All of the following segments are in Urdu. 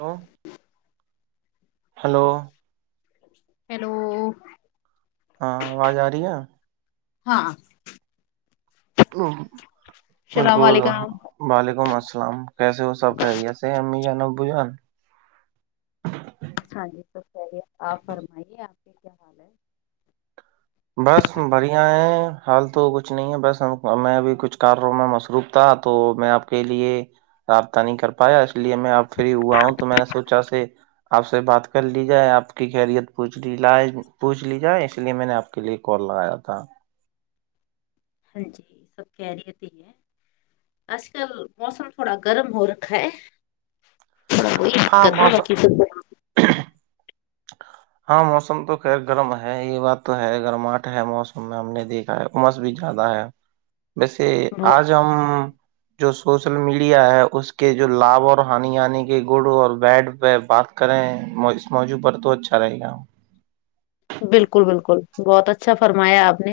ہلو ہلو ہیلو ہاں آواز آ رہی ہے ہاں السلام بالکل علیکم وعلیکم السلام کیسے وہ سب خیریت سے امی جان ابو جان ہاں جی سب خیریت آپ فرمائیے آپ کے کیا حال ہے بس بڑھیا ہے حال تو کچھ نہیں ہے بس میں اب کچھ کاروں میں مصروف تھا تو میں آپ کے لیے رابطہ نہیں کر پایا اس لیے میں اب فری ہوا ہوں تو میں نے سوچا سے آپ سے بات کر لی جائے آپ کی خیریت پوچھ لائے پوچھ لی جائے اس لیے میں نے آپ کے لیے کال لگایا تھا ہاں جی سب خیریت ہی ہے اج کل موسم تھوڑا گرم ہو رکھا ہے ہاں کت موسم ہاں موسم تو خیر گرم ہے یہ بات تو ہے گرماہٹ ہے موسم میں ہم نے دیکھا ہے بھی زیادہ ہے ویسے آج بہت ہم جو سوشل میڈیا ہے اس کے جو لابھ اور ہانی آنی کے گڑ اور بیڈ بات کریں اس موجوع پر تو اچھا رہے گا بالکل بالکل بہت اچھا فرمایا آپ نے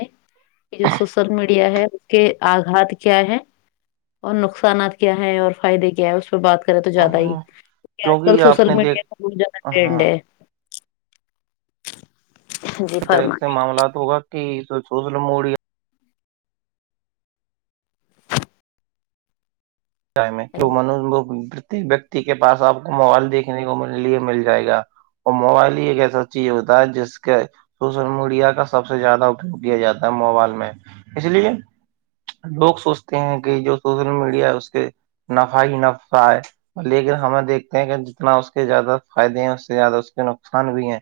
یہ جو سوشل میڈیا ہے اس کے آگات کیا ہے اور نقصانات کیا ہے اور فائدے کیا ہے اس پہ بات کرے تو زیاد ہی ہاں کیک آج کل کیونکہ آپ سوشل نے میڈیا دیکھ کا بہت زیادہ ہاں ٹنڈ ہے جی اس طریقے سے فرمائیے معاملات ہوگا کہ س موڑیا پرتیک ویکتی کے پاس آپ کو موبائل دیکھنے کو م لیے مل جائے گا اور موبائل ہی ایک ایسا چیز ہوتا ہے جس کا سوشل میڈیا کا سب سے زیادہ اپیوگ کیا جاتا ہے موبائل میں اس لیے لوگ سوچتے ہیں کہ جو سوشل میڈیا ہے اس کے نفع ہی نفہ ہے اور لیکن ہمیں دیکھتے ہیں کہ جتنا اس کے زیادہ فائدے ہیں اس سے زیادہ اس کے نقصان بھی ہیں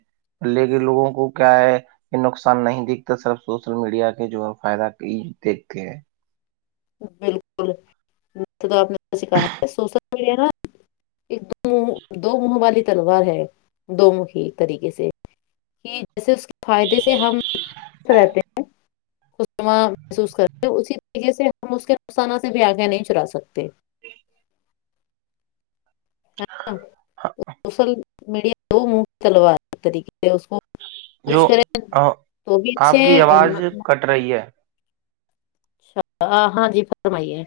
لے کےن لوگوں کو کیا ہے یہ نقصان نہیں دکھتا صرف سوشل میڈیا کے جو ہے فائدہ دیکھتے ہیں بالکل تو آپ نے س کہا ہے سوشل میڈیا نا ایک دو منہ دو منہ والی تلوار ہے دو منکی طریقے سے کہ جیسے اس کے فائدے سے ہمست رہتے ہیں محسوس کرتے اسی طریقے سے ہم اس کے نقصانہ سے بھی آگا نہیں چڑا سکتے سوشل میڈیا دو م چلوا طریقے سے اس کو جو زکریں تو بھی آپ اچھے کی ہیں اور نہ آواز کٹ رہی ہے اچا ہاں جی فرمائیے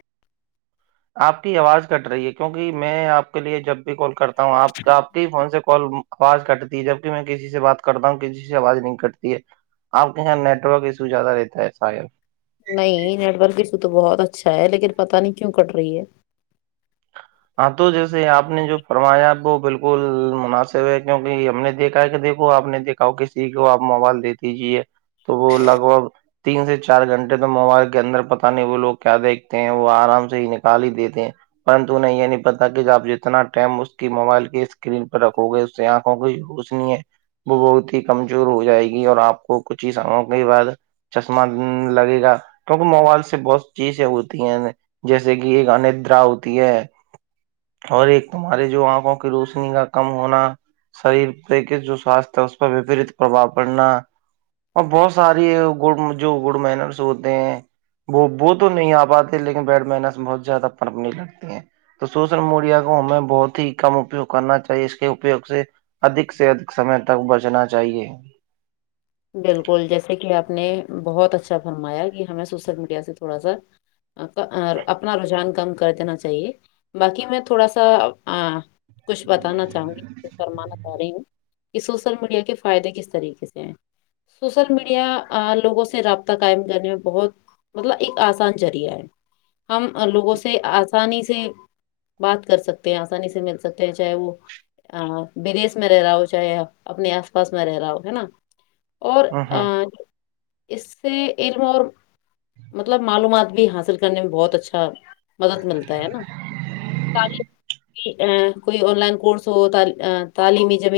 آپ کی آواز کٹ رہی ہے کیونکہ میں آپ کے لیے جب بھی کال کرتا ہوں آپ آپ کے فون سے کال آواز کٹتی ہے جبک میں کسی سے بات کرتا ہوں کسی سے آواز نہیں کٹتی ہے آپ کے یہاں نیٹ ورک ایشو زیادہ رہتا ہے شال نہیں نیٹورک ایشو تو بہت اچھا ہے لیکن پتا نہیں کیوں کٹ رہی ہے ہاں تو جیسے آپ نے جو فرمایا وہ بالکل مناسب ہے کیونکہ ہم نے دیکھا ہے کہ دیکھو آپ نے دیکھا کسی کو آپ موبائل دے دیجیے تو وہ لگ بھگ تین سے چار گھنٹے تو موبائل کے اندر پتہ نہیں وہ لوگ کیا دیکھتے ہیں وہ آرام سے ہی نکال ہی دیتے ہیں توہیں یہ نہیں پتا کہ آپ جتنا ٹم اس کی موبائل کے اسکرین پہ رکھو گے اس سے آنکھوں کو یوز نہیں ہے وہ بہت ہی کمزور ہو جائے گی اور آپ کو کچھ ہی سالوں کے بعد چشمہ لگے گا کیونکہ موبائل سے بہت چیزیں ہوتی ہیں جیسے کہ ایک اندرا ہوتی ہے اور ایک تمہارے جو آنکھوں کی روشنی کا کم ہونا شریر جو سوستھ ہے اس پر وپریت پرباؤ پڑنا اور بہت ساری گ جو گڈ مینرس ہوتے ہیں وہ وہ تو نہیں آ پاتے لیکن بیڈ مینس بہت زیادہ پڑپنے لگتی ہیں تو سوشل میڈیا کو ہمیں بہت ہی کم اپیوگ کرنا چاہیے اس کے اپیوگ سے ادھ سے ادھک سمے تک بچنا چاہیے بالکل جیسے کہ آپ نے بہت اچھا فرمایا کہ ہمیں سوشل میڈیا سے تھوڑا سا اپنا رجحان کم کر دینا چاہیے باقی میں تھوڑا سا کچھ بتانا چاہوں گی فرمانا چاہ رہی ہوں کہ سوسل میڈیا کے فائدے کس طریقے سے ہیں سوشل میڈیا لوگوں سے رابطہ قائم کرنے میں بہت مطلب ایک آسان چذریعہ ہے ہم لوگوں سے آسانی سے بات کر سکتے ہیں آسانی سے مل سکتے ہیں چاہے وہ بدیس میں رہ رہا ہو چاہے اپنے آس پاس میں رہ رہا ہو ہے نا اور اس سے علم اور مطلب معلومات بھی حاصل کرنے میں بہت اچھا مدد ملتا ہے نا ا کوئی آن لائن کورس ہو ت ا تعلیمی زم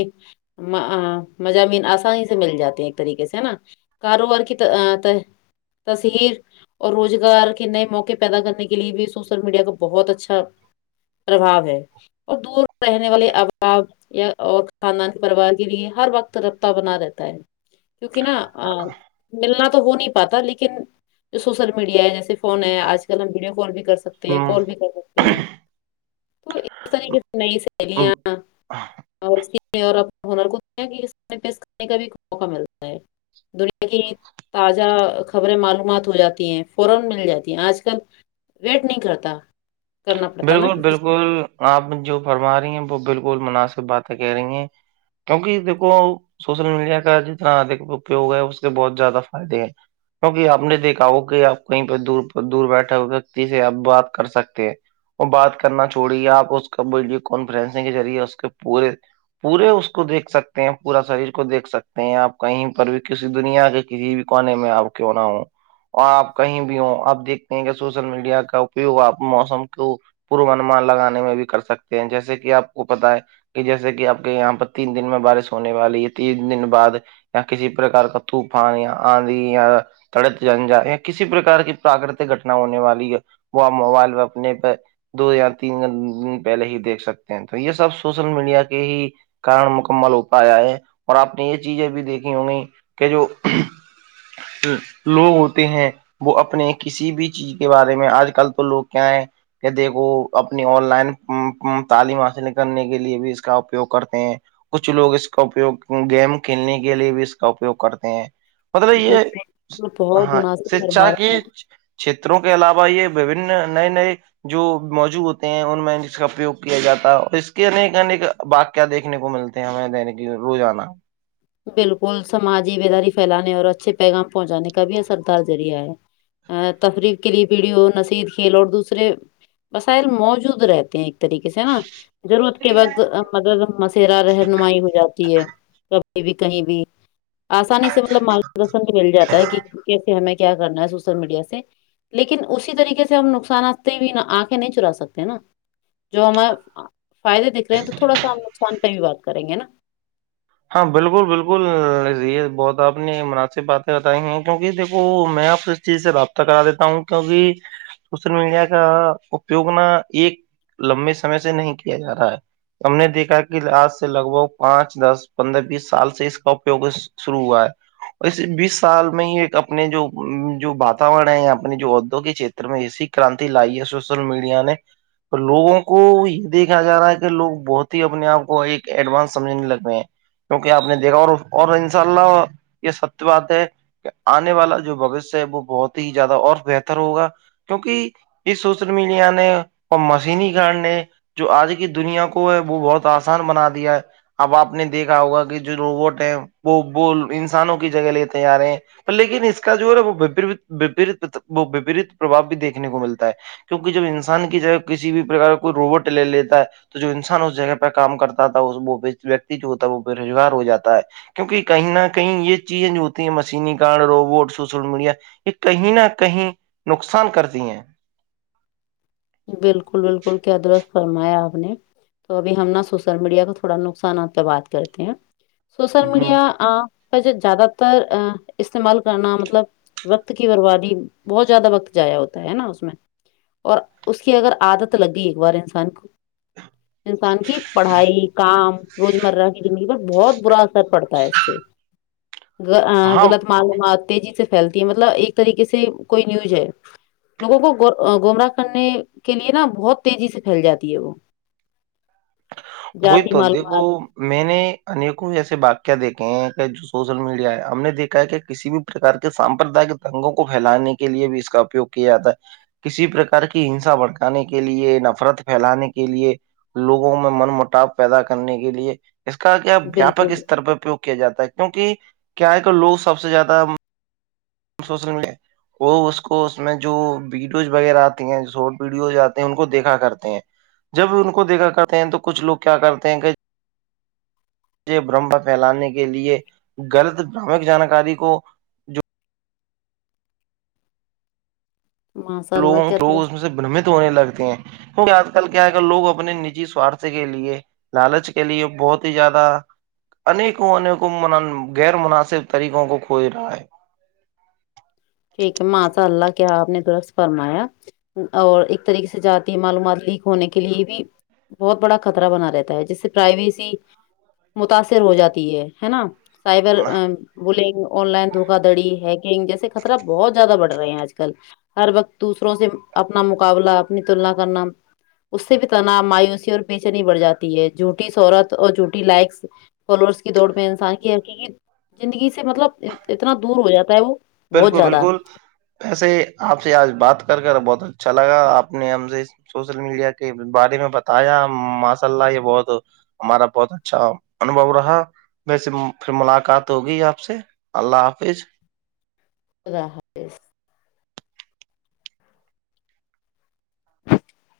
مضامین آسانی سے مل جاتا ایک طریقے سے ہے نا کاروبار کی تصہیر اور روزگار کے نئے موقع پیدا کرنے کے لیے بھی سوشل میڈیا کا بہت اچھا پرباو ہے اور دور رہنے والے ابھاؤ یا اور خاندان پرریوار کے لیے ہر وقت رابطہ بنا رہتا ہے کیونکہ نا ملنا تو ہو نہیں پا لیکن جو سوشل میڈیا ہے جیسے فون ہے آج کل ہم ویڈیو کال بھی کر سکتے سکتے ہیں کال بھی کر سکتے ہیں تو اس طریح کی سے نئی سیلیاں اورر کو کا بھی موقع ملتا ہے دنیا کی اجا خبریں معلومات ہو جاتی ہیں فورا مل جاتی ہیں اج کل ویٹ نہیں کرتا کرنا پڑتا نا بالکل کسی بالکل آپ جو فرما رہی ہیں وہ بالکل مناسب باتیں کہہ رہی ہیں کیونکہ دیکھو سوشل میڈیا کا جتنا اد اپیوگ ہے اس کے بہت زیادہ فائدے ہیں کیکہ آپ نے دیکھا ہو کہ آپ کہیں پہ دور دور بیٹھے ہو وتی سے آپ بات کر سکتے ہیں وہ بات کرنا چوڑیے آپ اس کو ویڈیو کانفرنسنگ کے ذریعے اس کے پورے پورے اس کو دیکھ سکتے ہیں پورا شریر کو دیکھ سکتے ہیں آپ کہیں پر بھی کسی دنیا کے کسی بھی کوان میں آب کیوں نہ ہوں اور آپ کہیں بھی ہ آپ دیکھتے ہیں کہ سوشل میڈیا کا اپیوگ آپ موسم کو پوروانمان لگانے میں بھی کر سکتے ہیں جیسے کہ آپ کو پت ہے کہ جیسے کہ آپ کے یہاں پر تین دن میں بارش ہونے والی تین دن بعد یا کسی پرکار کا تھوپ یا آندھی یا تڑت جنجا یا کسی پرکار کی پراکرتک گٹنا ہونے والی ہے وہ آپ موبائل و اپنے پہ دو یا تین دن پہلے ہی دیکھ سکتے ہیں تو یہ سب سوشل میڈیا کے ہی کن مکمل ہو پایا ہے اور آپ نے یہ چیزیں بھی دیکھی ہو گئی کہ جو لوگ ہوتے ہیں وہ اپنے کسی بھی چیز کے بارے میں آج کل تو لوگ کیا ہے کہ دیکھو اپنی آن لائن تعلیم حاصل کرنے کے لیے بھی اس کا اپیوگ کرتے ہیں کچھ لوگ اس کا اپیوگ گیم کھیلنے کے لیے بھی اس کا اپیوگ کرتے ہیں مطلب چیز پہ یہ بہت ہاں مناسب شکھا فرما کے رہے ہیں چھیتروں کے علاوہ یہ وبن نئے نئے جو موجو ہوتے ہیں ان میں جس کا اپیوگ کیا جاتا ہے اور اس کے انیک انیک باق کیا دیکھنے کو ملتے ہیں ہمیں دنے کی روزانہ بالکل سماجی بیداری پھیلانے اور اچھے پیغام پہنچانے کا بھی اثردار ذریعہ ہے تفریف کے لیے پیڑھی ہو نسیید کھیل اور دوسرے وسائل موجود رہتے ہیں ایک طریقے سے نا ضرورت کے وقت مدد مسیرا رہنمائی ہو جاتی ہے بھی کہیں بھی آسانی سے مطلب مارگ درشن مل جاتا ہے کہ کیسے ہمیں کیا کرنا ہے سوشل میڈیا سے لیکن اسی طریقے سے ہم نقصانات بھی آنکھیں نہیں چرا سکتے نا جو ہمار فائدے دکھ رہے ہیں تو تھوڑا سا ہم نقصان پہ بھی بات کریں گے نا ہاں بالکل بالکل یہ بہت آپ نے مناسب باتیں بتائی ہیں کیونکہ دیکھو میں آپ سے چیز سے رابطہ کرا دیتا ہوں کیوںکہ سوشل میڈیا کا اپیوگ ن ایک لمبے سمے سے نہیں کیا جا رہا ہے ہم نے دیکھا کہ آج سے لگ بھگ پانچ دس پندرہ بیس سال سے اس کا اپیوگ شروع ہوا ہے اور بیس سال میں ہی ایک اپنے جو جو واتاورن ہے اپنے جو ادوگ کے چت ری کرانتی لائی ہے سوشل میڈیا نے تو لوگوں کو یہ دیکھا جا رہا ہے کہ لوگ بہت ہی اپنے آپ کو ایک ایڈوانس سمجھنے لگ رہے ہیں کیونکہ آپ نے دیکھا اور اور ان شاء اللہ یہ سب بات ہے آنے والا جو بگت سے وہ بہت ہی زیادہ اور بہتر ہوگا کیونکہ اس سوچل ملیا نے وہ مسی نہیں کان نے جو آج کی دنیا کو ہے وہ بہت آسان بنا دیا ہے اب آپ نے دیکھا ہوگا کہ جو روبوٹ ہے وہ وہ انسانوں کی جگہ لیتے آ رہے ہیں لیکن اس کا جو ہے نا وہریت وہ وپریت پرباؤ بھی دیکنے کو ملتا ہے کیونکہ جب انسان کی جگہ کسی بھی پرکار کا کوئی روبوٹ لے لیتا ہے تو جو انسان اس جگہ پہ کام کرتا تھا وہ ویکتی جو ہوتا ہے وہ بے روزگار ہو جاتا ہے کیونکہ کہیں نہ کہیں یہ چیزیں جو ہوتی ہیں مشین کانڈ روبوٹ سوشل میڈیا یہ کہیں نہ کہیں نقصان کرتی ہیں بالکل بالکل کیا درست فرمایا آپ نے تو ابھی ہم نا سوشل میڈیا کو تھوڑا نقصانات پہ بات کرتے ہیں سوشل ہ میڈیا پ زیادہ تر ا استعمال کرنا مطلب وقت کی بربادی بہت زیادہ وقت جایا ہوتا ہے نا اس میں اور اس کی اگر عادت لگ گئی ایک بار انسان کو انسان کی پڑھائی کام روزمرہ کی زندگی پر بہت برا اثر پڑتا ہے اس سے ہاں غلط معلومات تیزی سے پھیلتی ہے مطلب ایک طریقے سے کوئی نیوز ہے نگ کو گومرہ کرنے کے لیے نا بہت تیزی سے پھیل جاتی ہے وہ وہی جذات تو دیکھو معلومات میں نے انیکوں ایسے واقع دیکھے ہیں کہ جو سوشل میڈیا ہے ہم نے دیکھا ہے کہ کسی بھی پرار کے سامپرداائک رنگوں کو پھیلانے کے لیے بھی اس کا اپیوگ کیا جاتا ہے کسی پرکار کی ہنسا بھڑکانے کے لیے نفرت پھیلانے کے لیے لوگوں میں من مٹاو پیدا کرنے کے لیے اس کا کیاپ ویاپک بالکل استر پ اپو کیا جاتا ہے کیونکہ کیا ہے کہ لوگ سب سے زیادہ شوسے وہ اس کو اس میں جو ویڈیوز وغیرہ آتی ہیں شارٹ ویڈیوز آتے ہیں ان کو دیکھا کرتے ہیں جب ان کو دیکھا کرتے ہیں تو کچھ لوگ کیا کرتے ہیں کہ برمم پھیلانے کے لیے غلط بامک جانکاری کو جو ماشاء اللہ لوگوں کیا لوگ درست اس میں سے برمت ہونے لگتے ہیں کیونکہ آج کل کیا ہے گ لوگ اپنے نجی سوارت کے لیے لالچ کے لیے بہت ہی زیادہ انیکوں انیکوں غیر مناسب طریقوں کو کھوج رہا ہے ٹھیک ہے ماںساء اللہ کیا آپ نے درخت فرمایا اور ایک طریقے سے جاتی معلومات لیک ہونے کے لیے بھی بہت بڑا خطرہ بنا رہتا ہے جس سے پرائیویسی متاثر ہو جاتی ہے ہے نا سائبر بلگ آن لائن دھوکا دڑی ہیکنگ جیسے خطر بہت زیاد بڑ رہے ہیں آج کل ہر وقت دوسروں سے اپنا مقابلہ اپنی تلنا کرنا اس سے بھی تنا مایوسی اور بیچنیی بڑھ جاتی ہے جھوٹی شہورت اور جھوٹی لائکس فالوورس کی دوڑ میں انسان کی حقیقی زندگی سے مطلب اتنا دور ہو جاتا ہے وہ بہت بالکل زیادہ بالکل ایسے آپ سے آج بات کر کر بہت اچھا لگا آپ نے ہم سے سوشل میڈیا کے بارے میں بتایا ماشاء اللہ یہ بہت ہمارا بہت اچھا انبو رہا ویسے پھر ملاقات ہوگی آپ سے اللہ حافظ خدا حافظ